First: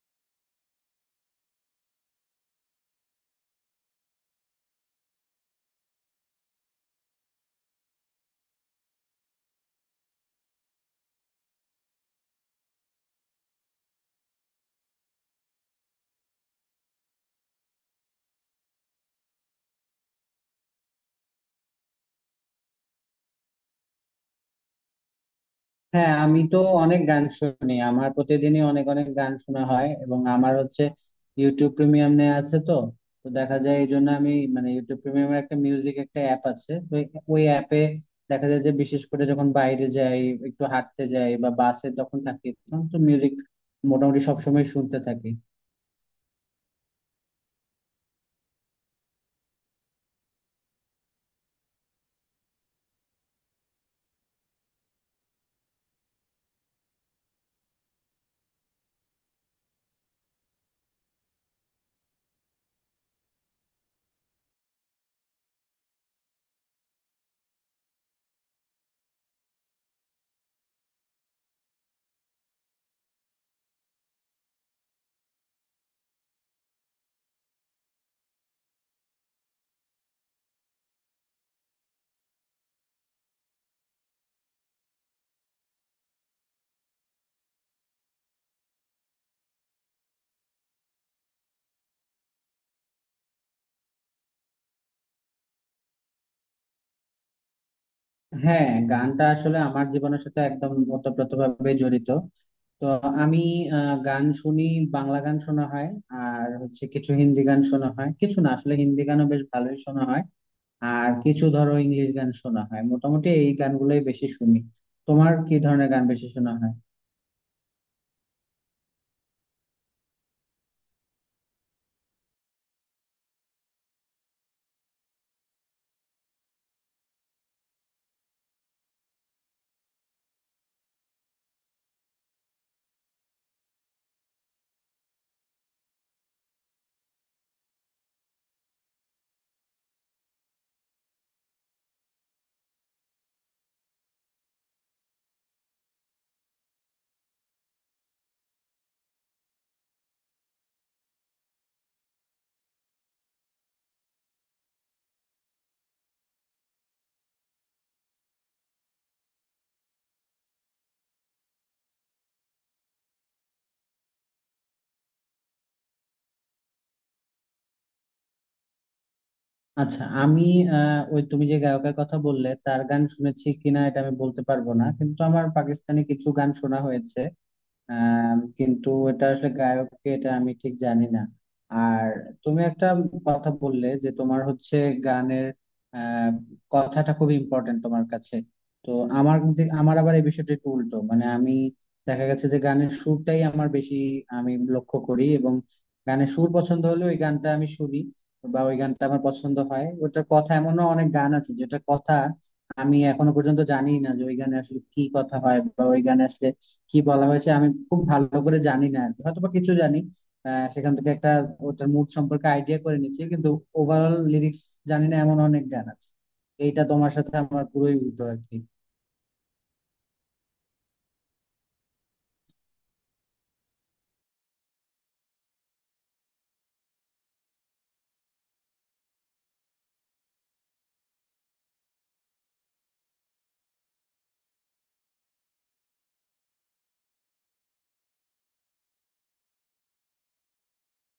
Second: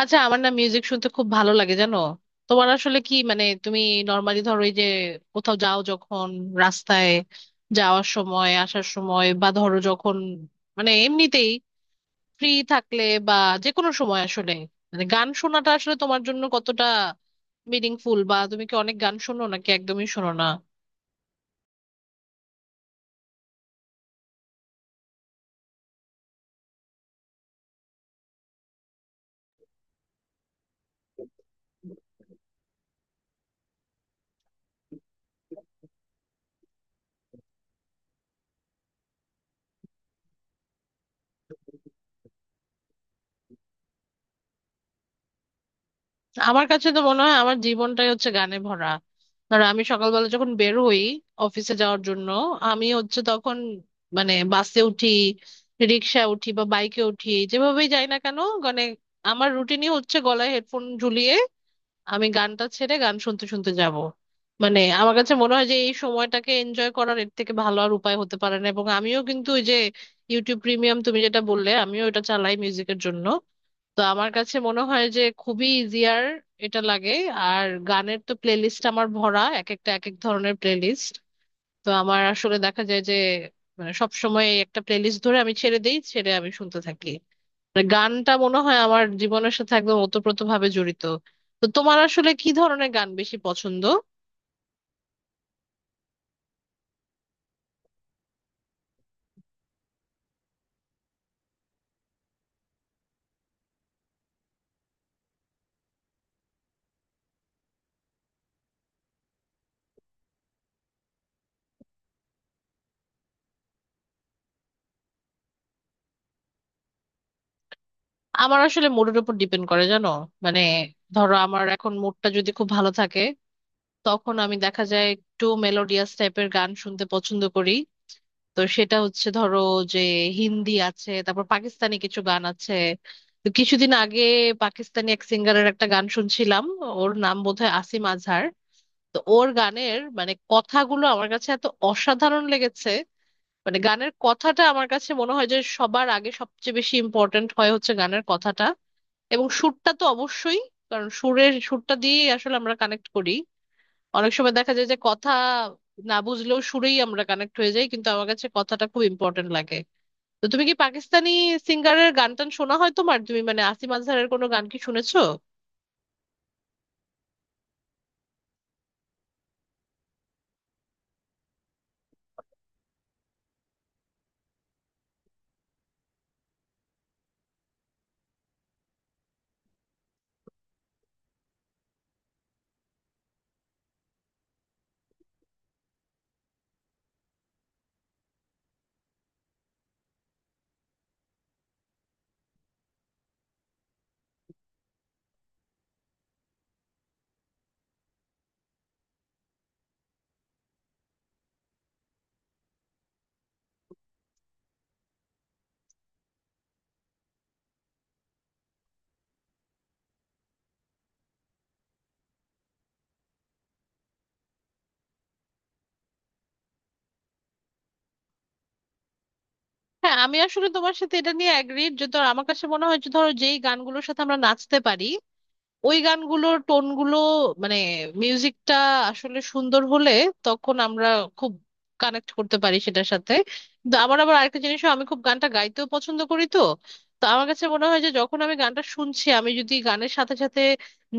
আচ্ছা, আমার না মিউজিক শুনতে খুব ভালো লাগে, জানো? তোমার আসলে কি, মানে তুমি নর্মালি ধরো, এই যে কোথাও যাও যখন, রাস্তায় যাওয়ার সময়, আসার সময়, বা ধরো যখন মানে এমনিতেই ফ্রি থাকলে বা যে কোনো সময় আসলে, মানে গান শোনাটা আসলে তোমার জন্য কতটা মিনিংফুল? বা তুমি কি অনেক গান শোনো নাকি একদমই শোনো না? হ্যাঁ, আমি তো অনেক গান শুনি। আমার প্রতিদিনই অনেক অনেক গান শোনা হয়, এবং আমার হচ্ছে ইউটিউব প্রিমিয়াম নেওয়া আছে তো তো দেখা যায় এই জন্য আমি মানে ইউটিউব প্রিমিয়ামের একটা মিউজিক একটা অ্যাপ আছে তো। ওই অ্যাপে দেখা যায় যে বিশেষ করে যখন বাইরে যাই, একটু হাঁটতে যাই বা বাসে তখন থাকি, তখন তো মিউজিক মোটামুটি সবসময় শুনতে থাকি। আমার কাছে তো মনে হয় আমার জীবনটাই হচ্ছে গানে ভরা। ধরো আমি সকালবেলা যখন বের হই অফিসে যাওয়ার জন্য, আমি হচ্ছে তখন মানে বাসে উঠি, রিক্সা উঠি বা বাইকে উঠি, যেভাবেই যাই না কেন, মানে আমার রুটিনই হচ্ছে গলায় হেডফোন ঝুলিয়ে আমি গানটা ছেড়ে গান শুনতে শুনতে যাব। মানে আমার কাছে মনে হয় যে এই সময়টাকে এনজয় করার এর থেকে ভালো আর উপায় হতে পারে না। এবং আমিও কিন্তু ওই যে ইউটিউব প্রিমিয়াম তুমি যেটা বললে, আমিও এটা চালাই মিউজিকের জন্য। তো আমার কাছে মনে হয় যে খুবই ইজিয়ার এটা লাগে। আর গানের তো প্লেলিস্ট আমার ভরা, এক একটা এক এক ধরনের প্লেলিস্ট। তো আমার আসলে দেখা যায় যে মানে সব সময় একটা প্লেলিস্ট ধরে আমি ছেড়ে দেই, ছেড়ে আমি শুনতে থাকি। মানে গানটা মনে হয় আমার জীবনের সাথে একদম ওতপ্রোত ভাবে জড়িত। তো তোমার আসলে কি ধরনের গান বেশি পছন্দ? হ্যাঁ, গানটা আসলে আমার জীবনের সাথে একদম ওতপ্রোতভাবে জড়িত। তো আমি গান শুনি। বাংলা গান শোনা হয়, আর হচ্ছে কিছু হিন্দি গান শোনা হয়, কিছু না আসলে হিন্দি গানও বেশ ভালোই শোনা হয়। আর কিছু ধরো ইংলিশ গান শোনা হয়। মোটামুটি এই গানগুলোই বেশি শুনি। তোমার কি ধরনের গান বেশি শোনা হয়? আমার আসলে মুডের উপর ডিপেন্ড করে, জানো। মানে ধরো আমার এখন মুডটা যদি খুব ভালো থাকে, তখন আমি দেখা যায় একটু মেলোডিয়াস টাইপের গান শুনতে পছন্দ করি। তো সেটা হচ্ছে ধরো যে হিন্দি আছে, তারপর পাকিস্তানি কিছু গান আছে। তো কিছুদিন আগে পাকিস্তানি এক সিঙ্গারের একটা গান শুনছিলাম। ওর নাম বোধহয় আসিম আজহার। তো ওর গানের মানে কথাগুলো আমার কাছে এত অসাধারণ লেগেছে। মানে গানের কথাটা আমার কাছে মনে হয় যে সবার আগে সবচেয়ে বেশি ইম্পর্ট্যান্ট হয় হচ্ছে গানের কথাটা, এবং সুরটা তো অবশ্যই। কারণ সুরের সুরটা দিয়ে আসলে আমরা কানেক্ট করি। অনেক সময় দেখা যায় যে কথা না বুঝলেও সুরেই আমরা কানেক্ট হয়ে যাই, কিন্তু আমার কাছে কথাটা খুব ইম্পর্ট্যান্ট লাগে। তো তুমি কি পাকিস্তানি সিঙ্গারের গান টান শোনা হয় তোমার? তুমি মানে আসিফ আজহারের কোনো গান কি শুনেছো? আচ্ছা, আমি ওই তুমি যে গায়কের কথা বললে তার গান শুনেছি কিনা এটা আমি বলতে পারবো না, কিন্তু আমার পাকিস্তানি কিছু গান শোনা হয়েছে। কিন্তু এটা আসলে গায়ককে এটা আমি ঠিক জানি না। আর তুমি একটা কথা বললে যে তোমার হচ্ছে গানের আহ, কথাটা খুব ইম্পর্টেন্ট তোমার কাছে। তো আমার আমার আবার এই বিষয়টা একটু উল্টো, মানে আমি দেখা গেছে যে গানের সুরটাই আমার বেশি আমি লক্ষ্য করি, এবং গানের সুর পছন্দ হলে ওই গানটা আমি শুনি, বা ওই গানটা আমার পছন্দ হয়। ওটার কথা এমনও অনেক গান আছে যেটার কথা আমি এখনো পর্যন্ত জানি না যে ওই গানে আসলে কি কথা হয় বা ওই গানে আসলে কি বলা হয়েছে, আমি খুব ভালো করে জানি না আর কি। হয়তো বা কিছু জানি, সেখান থেকে একটা ওটার মুড সম্পর্কে আইডিয়া করে নিচ্ছি। কিন্তু ওভারঅল লিরিক্স জানি না, এমন অনেক গান আছে। এইটা তোমার সাথে আমার পুরোই উল্টো আর কি। হ্যাঁ, আমি আসলে তোমার সাথে এটা নিয়ে অ্যাগ্রিড যে ধর আমার কাছে মনে হয় যে ধরো যেই গানগুলোর সাথে আমরা নাচতে পারি, ওই গানগুলোর টোনগুলো মানে মিউজিকটা আসলে সুন্দর হলে তখন আমরা খুব কানেক্ট করতে পারি সেটার সাথে। কিন্তু আমার আবার আরেকটা জিনিসও, আমি খুব গানটা গাইতেও পছন্দ করি। তো তো আমার কাছে মনে হয় যে যখন আমি গানটা শুনছি, আমি যদি গানের সাথে সাথে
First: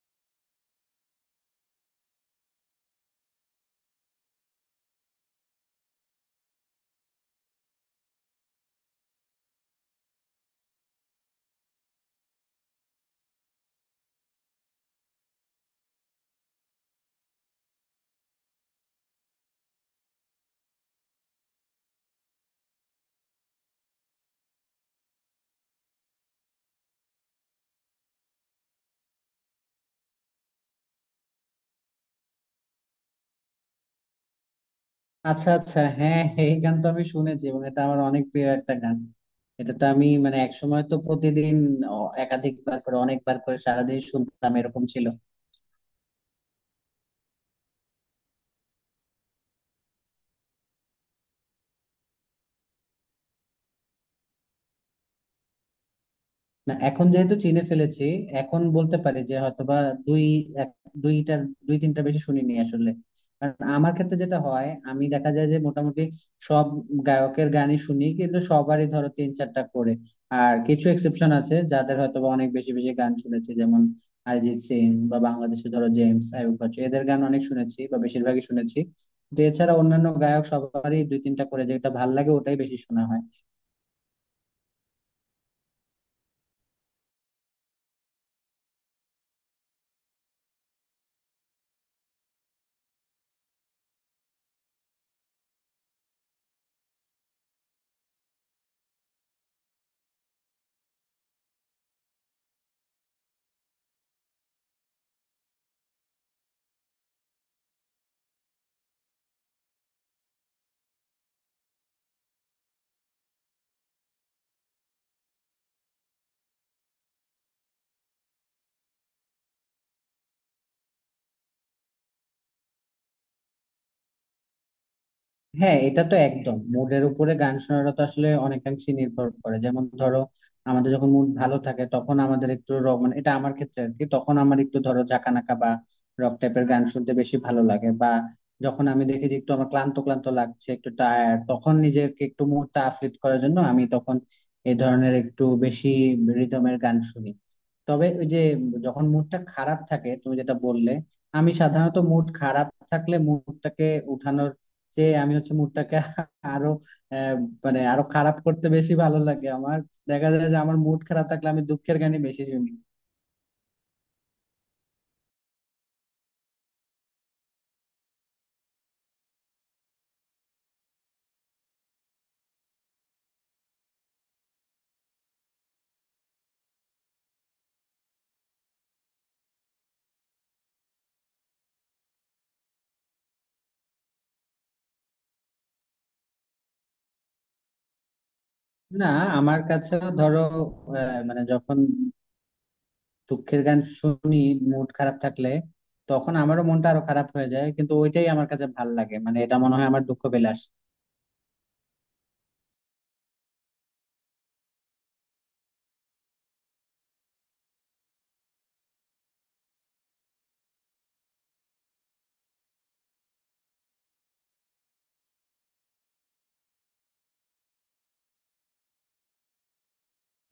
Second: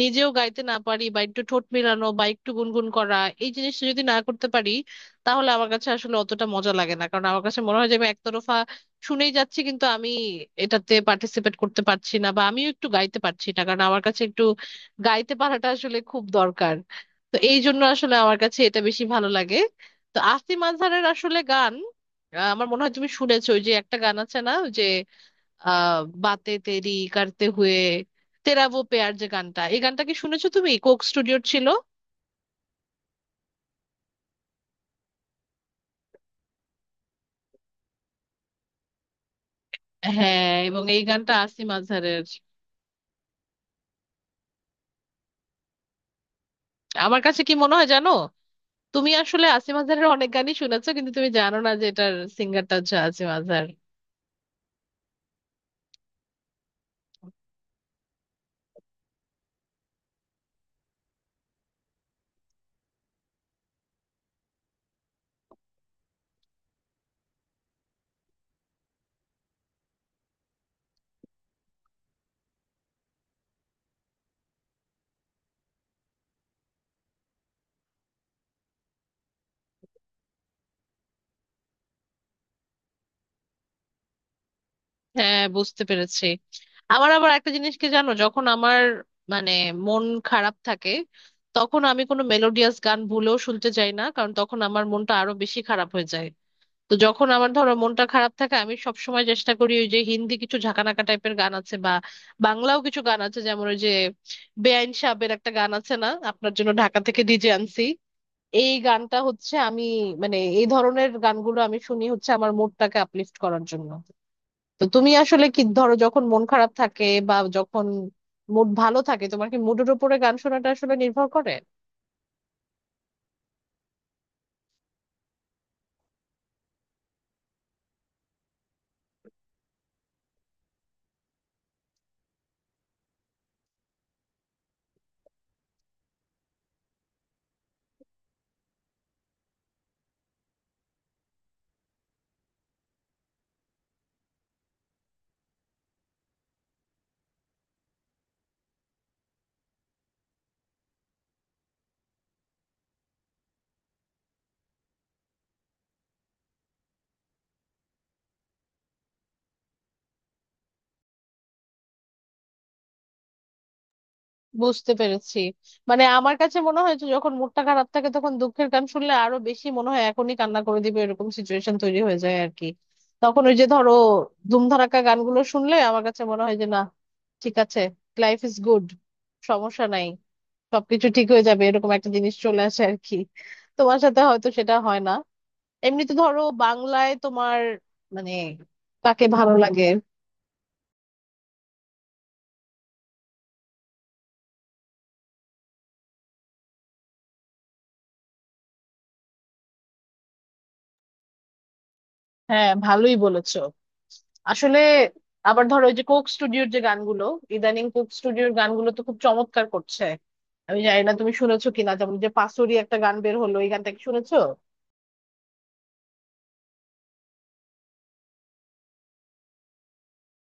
নিজেও গাইতে না পারি বা একটু ঠোঁট মেলানো বা একটু গুনগুন করা, এই জিনিসটা যদি না করতে পারি, তাহলে আমার কাছে আসলে অতটা মজা লাগে না। কারণ আমার কাছে মনে হয় যে আমি একতরফা শুনেই যাচ্ছি কিন্তু আমি এটাতে পার্টিসিপেট করতে পারছি না বা আমিও একটু গাইতে পারছি না। কারণ আমার কাছে একটু গাইতে পারাটা আসলে খুব দরকার। তো এই জন্য আসলে আমার কাছে এটা বেশি ভালো লাগে। তো আসিফ আজহারের আসলে গান, আমার মনে হয় তুমি শুনেছো ওই যে একটা গান আছে না, ওই যে আহ বাতে তেরি করতে হুয়ে তেরা ও পেয়ার, যে গানটা, এই গানটা কি শুনেছো? তুমি কোক স্টুডিওর ছিল। আচ্ছা আচ্ছা, হ্যাঁ, এই গান তো আমি শুনেছি, এবং এটা আমার অনেক প্রিয় একটা গান। এটা তো আমি মানে হ্যাঁ, একসময় এবং তো এই গানটা প্রতিদিন আসিফ আজহারের। একাধিকবার করে, অনেকবার করে সারাদিন শুনতাম এরকম ছিল। আমার কাছে কি মনে হয় জানো, তুমি আসলে আসিফ আজহারের অনেক গানই শুনেছো, কিন্তু তুমি জানো না যে এটার সিঙ্গারটা হচ্ছে আসিফ আজহার। না, এখন যেহেতু চিনে ফেলেছি, এখন বলতে পারি যে হয়তোবা দুই এক- দুইটার, দুই তিনটা বেশি শুনিনি আসলে। কারণ আমার ক্ষেত্রে যেটা হয়, আমি দেখা যায় যে মোটামুটি সব গায়কের গানই শুনি, কিন্তু সবারই ধরো তিন চারটা করে। আর কিছু এক্সেপশন আছে যাদের হয়তোবা অনেক বেশি বেশি গান শুনেছি, যেমন অরিজিৎ সিং, বা বাংলাদেশে ধরো জেমস, আইয়ুব বাচ্চু এদের গান অনেক শুনেছি বা বেশিরভাগই শুনেছি। তো এছাড়া অন্যান্য গায়ক সবারই দুই তিনটা করে যেটা ভাল লাগে ওটাই বেশি শোনা হয়। হ্যাঁ, বুঝতে পেরেছি। আমার আবার একটা জিনিস কি জানো, যখন আমার মানে মন খারাপ থাকে, তখন আমি কোনো মেলোডিয়াস গান ভুলেও শুনতে চাই না, কারণ তখন আমার মনটা আরো বেশি খারাপ হয়ে যায়। তো যখন আমার ধরো মনটা খারাপ থাকে, আমি সবসময় চেষ্টা করি ওই যে হিন্দি কিছু ঝাঁকানাকা টাইপের গান আছে, বা বাংলাও কিছু গান আছে, যেমন ওই যে বেআইন সাহেবের একটা গান আছে না, আপনার জন্য ঢাকা থেকে ডিজে আনছি, এই গানটা হচ্ছে আমি মানে এই ধরনের গানগুলো আমি শুনি হচ্ছে আমার মুডটাকে আপলিফট করার জন্য। তো তুমি আসলে কি ধরো যখন মন খারাপ থাকে বা যখন মুড ভালো থাকে, তোমার কি মুডের উপরে গান শোনাটা আসলে নির্ভর করে? হ্যাঁ, এটা তো একদম মুডের উপরে গান শোনাটা তো আসলে অনেকাংশে নির্ভর করে। যেমন ধরো, আমাদের যখন মুড ভালো থাকে তখন আমাদের একটু রক, মানে এটা আমার ক্ষেত্রে আর কি, তখন আমার একটু ধরো ঝাঁকানাকা বা রক টাইপের গান শুনতে বেশি ভালো লাগে। বা যখন আমি দেখি যে একটু আমার ক্লান্ত ক্লান্ত লাগছে, একটু টায়ার্ড, তখন নিজেকে একটু মুডটা আফলিট করার জন্য আমি তখন এই ধরনের একটু বেশি রিদমের গান শুনি। তবে ওই যে, যখন মুডটা খারাপ থাকে তুমি যেটা বললে, আমি সাধারণত মুড খারাপ থাকলে মুডটাকে উঠানোর, যে আমি হচ্ছে মুডটাকে আরো আহ, মানে আরো খারাপ করতে বেশি ভালো লাগে আমার। দেখা যায় যে আমার মুড খারাপ থাকলে আমি দুঃখের গানই বেশি শুনি। বুঝতে পেরেছি। মানে আমার কাছে মনে হয় যে যখন মুডটা খারাপ থাকে, তখন দুঃখের গান শুনলে আরো বেশি মনে হয় এখনই কান্না করে দিবে, এরকম সিচুয়েশন তৈরি হয়ে যায় আর কি। তখন ওই যে ধরো ধুমধাড়াক্কা গানগুলো শুনলে আমার কাছে মনে হয় যে না, ঠিক আছে, লাইফ ইজ গুড, সমস্যা নাই, সবকিছু ঠিক হয়ে যাবে, এরকম একটা জিনিস চলে আসে আর কি। তোমার সাথে হয়তো সেটা হয় না। এমনিতে ধরো বাংলায় তোমার মানে না, কাকে ভালো আমার লাগে? কাছে ধরো মানে যখন দুঃখের গান শুনি মুড খারাপ থাকলে, তখন আমারও মনটা আরো খারাপ হয়ে যায়, কিন্তু ওইটাই আমার কাছে ভাল লাগে। মানে এটা মনে হয় আমার দুঃখ বিলাস। হ্যাঁ, ভালোই বলেছো আসলে। আবার ধরো ওই যে কোক স্টুডিওর যে গানগুলো, ইদানিং কোক স্টুডিওর গানগুলো তো খুব চমৎকার করছে। আমি জানি না তুমি শুনেছো কিনা, যেমন যে পাসুরি একটা গান বের হলো, এই গানটা কি শুনেছো?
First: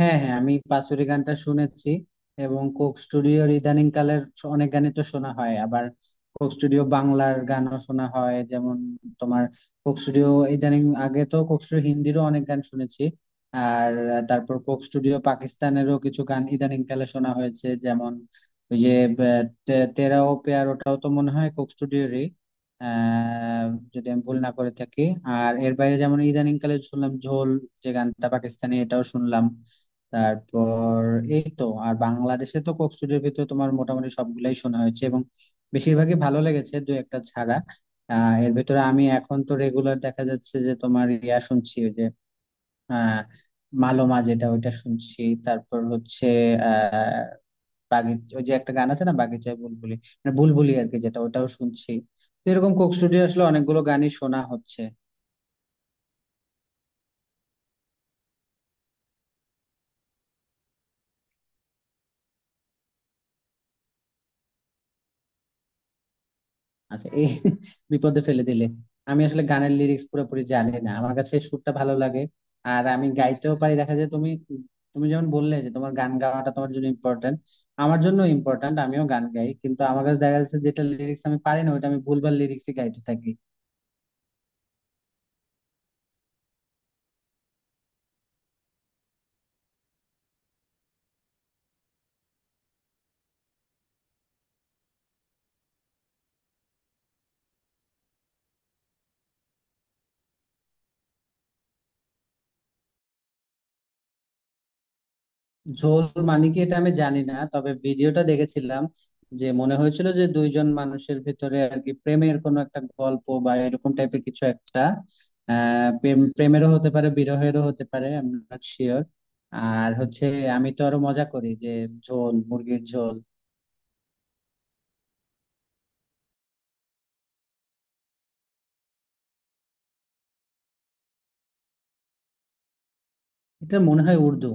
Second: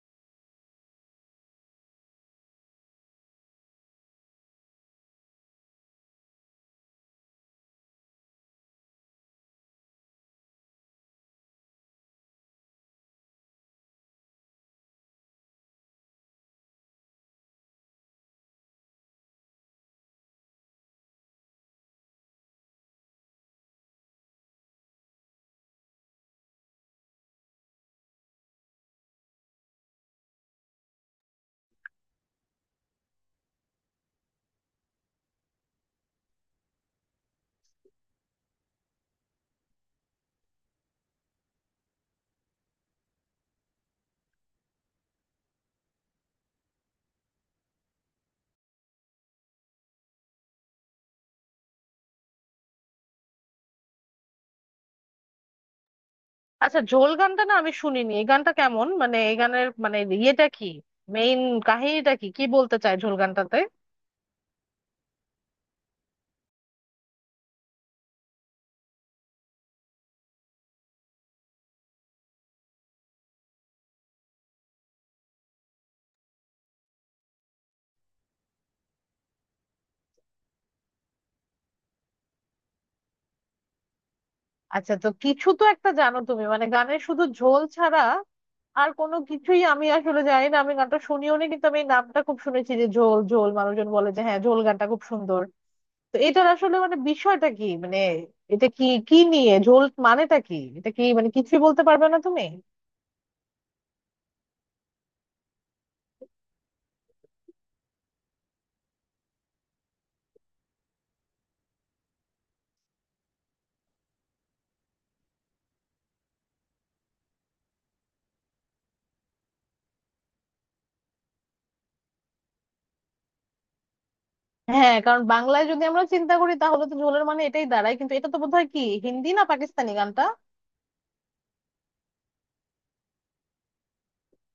হ্যাঁ হ্যাঁ, আমি বাঁশুরি গানটা শুনেছি, এবং কোক স্টুডিওর ইদানিং কালের অনেক গানই তো শোনা হয়। আবার কোক স্টুডিও বাংলার গানও শোনা হয়, যেমন তোমার কোক স্টুডিও ইদানিং, আগে তো কোক স্টুডিও হিন্দিরও অনেক গান শুনেছি। আর তারপর কোক স্টুডিও পাকিস্তানেরও কিছু গান ইদানিং কালে শোনা হয়েছে, যেমন ওই যে আহ, তেরা ও প্যার, ওটাও তো মনে হয় কোক স্টুডিওরই, আহ যদি আমি ভুল না করে থাকি। আর এর বাইরে যেমন ইদানিং কালে শুনলাম ঝোল, যে গানটা পাকিস্তানি, এটাও শুনলাম। তারপর এই তো, আর বাংলাদেশে তো কোক স্টুডিওর ভিতরে তোমার মোটামুটি সবগুলাই শোনা হয়েছে, এবং বেশিরভাগই ভালো লেগেছে দু একটা ছাড়া। এর ভিতরে আমি এখন তো রেগুলার দেখা যাচ্ছে যে তোমার ইয়া শুনছি, ওই যে আহ মালোমা, যেটা ওইটা শুনছি। তারপর হচ্ছে আহ বাগিচ, ওই যে একটা গান আছে না বাগিচায় বুলবুলি, মানে বুলবুলি আর কি, যেটা ওটাও শুনছি। তো এরকম কোক স্টুডিও আসলে অনেকগুলো গানই শোনা হচ্ছে। আচ্ছা, ঝোল গানটা না আমি শুনিনি, এই গানটা কেমন, মানে এই গানের মানে ইয়েটা কি, মেইন কাহিনীটা কি, কি বলতে চায় ঝোল গানটাতে? আচ্ছা এই, বিপদে ফেলে দিলে, আমি আসলে গানের লিরিক্স পুরোপুরি জানি না, আমার কাছে সুরটা ভালো লাগে, আর আমি গাইতেও পারি দেখা যায়। তুমি তুমি যেমন বললে যে তোমার গান গাওয়াটা তোমার জন্য ইম্পর্ট্যান্ট, আমার জন্য ইম্পর্ট্যান্ট, আমিও গান গাই, কিন্তু আমার কাছে দেখা যাচ্ছে যেটা লিরিক্স আমি পারি না ওইটা আমি ভুলভাল লিরিক্সই গাইতে থাকি। আচ্ছা, তো কিছু তো একটা জানো তুমি মানে গানের, শুধু ঝোল ছাড়া আর কোনো কিছুই আমি আসলে জানি না। আমি গানটা শুনিও নি, কিন্তু আমি এই নামটা খুব শুনেছি যে ঝোল ঝোল, মানুষজন বলে যে হ্যাঁ, ঝোল গানটা খুব সুন্দর। তো এটার আসলে মানে বিষয়টা কি, মানে এটা কি কি নিয়ে, ঝোল মানেটা কি, এটা কি মানে কিছুই বলতে পারবে না তুমি? ঝোল মানে কি এটা আমি জানি না, তবে ভিডিওটা দেখেছিলাম, যে মনে হয়েছিল যে দুইজন মানুষের ভিতরে আর কি প্রেমের কোনো একটা গল্প বা এরকম টাইপের কিছু একটা। প্রেম, প্রেমেরও হতে পারে বিরহেরও হতে পারে, আই এম নট শিওর। আর হচ্ছে, আমি তো আরো মজা করি যে ঝোল, মুরগির ঝোল। হ্যাঁ, কারণ বাংলায় যদি আমরা চিন্তা করি, তাহলে তো ঝোলের মানে এটাই দাঁড়ায়, কিন্তু এটা তো বোধহয় কি হিন্দি না পাকিস্তানি গানটা? এটা মনে হয় উর্দু।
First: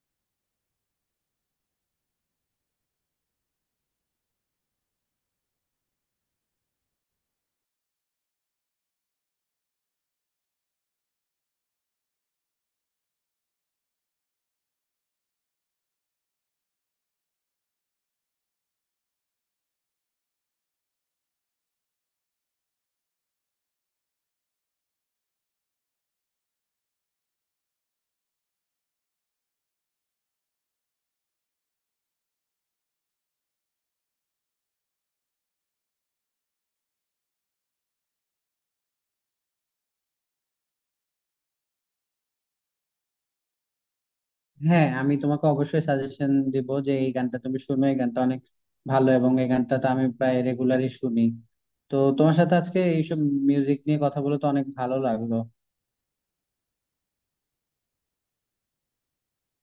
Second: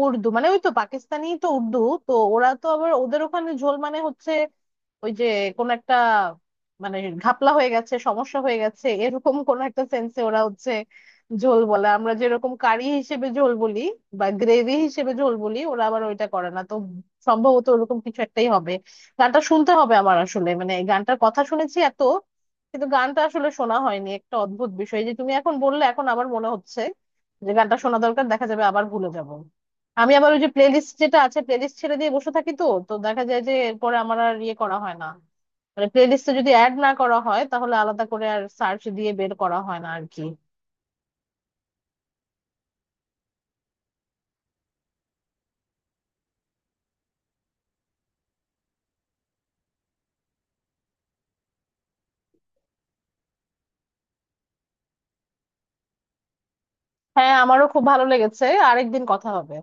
উর্দু মানে ওই তো পাকিস্তানি তো উর্দু। তো ওরা তো আবার ওদের ওখানে ঝোল মানে হচ্ছে ওই যে কোন একটা মানে ঘাপলা হয়ে গেছে, সমস্যা হয়ে গেছে, এরকম কোন একটা সেন্সে ওরা হচ্ছে ঝোল বলে। আমরা যেরকম কারি হিসেবে ঝোল বলি বা গ্রেভি হিসেবে ঝোল বলি, ওরা আবার ওইটা করে না তো। সম্ভবত ওরকম কিছু একটাই হবে। গানটা শুনতে হবে আমার আসলে, মানে গানটার কথা শুনেছি এত, কিন্তু গানটা আসলে শোনা হয়নি। একটা অদ্ভুত বিষয় এই যে তুমি এখন বললে, এখন আবার মনে হচ্ছে যে গানটা শোনা দরকার, দেখা যাবে আবার ভুলে যাব। আমি আবার ওই যে প্লেলিস্ট যেটা আছে, প্লেলিস্ট ছেড়ে দিয়ে বসে থাকি, তো তো দেখা যায় যে এরপরে আমার আর ইয়ে করা হয় না। মানে প্লেলিস্টে যদি অ্যাড না করা হয়, তাহলে আলাদা করে আর সার্চ দিয়ে বের করা হয় না আর কি। হ্যাঁ, আমি তোমাকে অবশ্যই সাজেশন দিব যে এই গানটা তুমি শুনো, এই গানটা অনেক ভালো, এবং এই গানটা তো আমি প্রায় রেগুলারই শুনি। তো তোমার সাথে আজকে এইসব মিউজিক নিয়ে কথা বলে তো অনেক ভালো লাগলো। হ্যাঁ, আমারও খুব ভালো লেগেছে। আরেকদিন কথা হবে।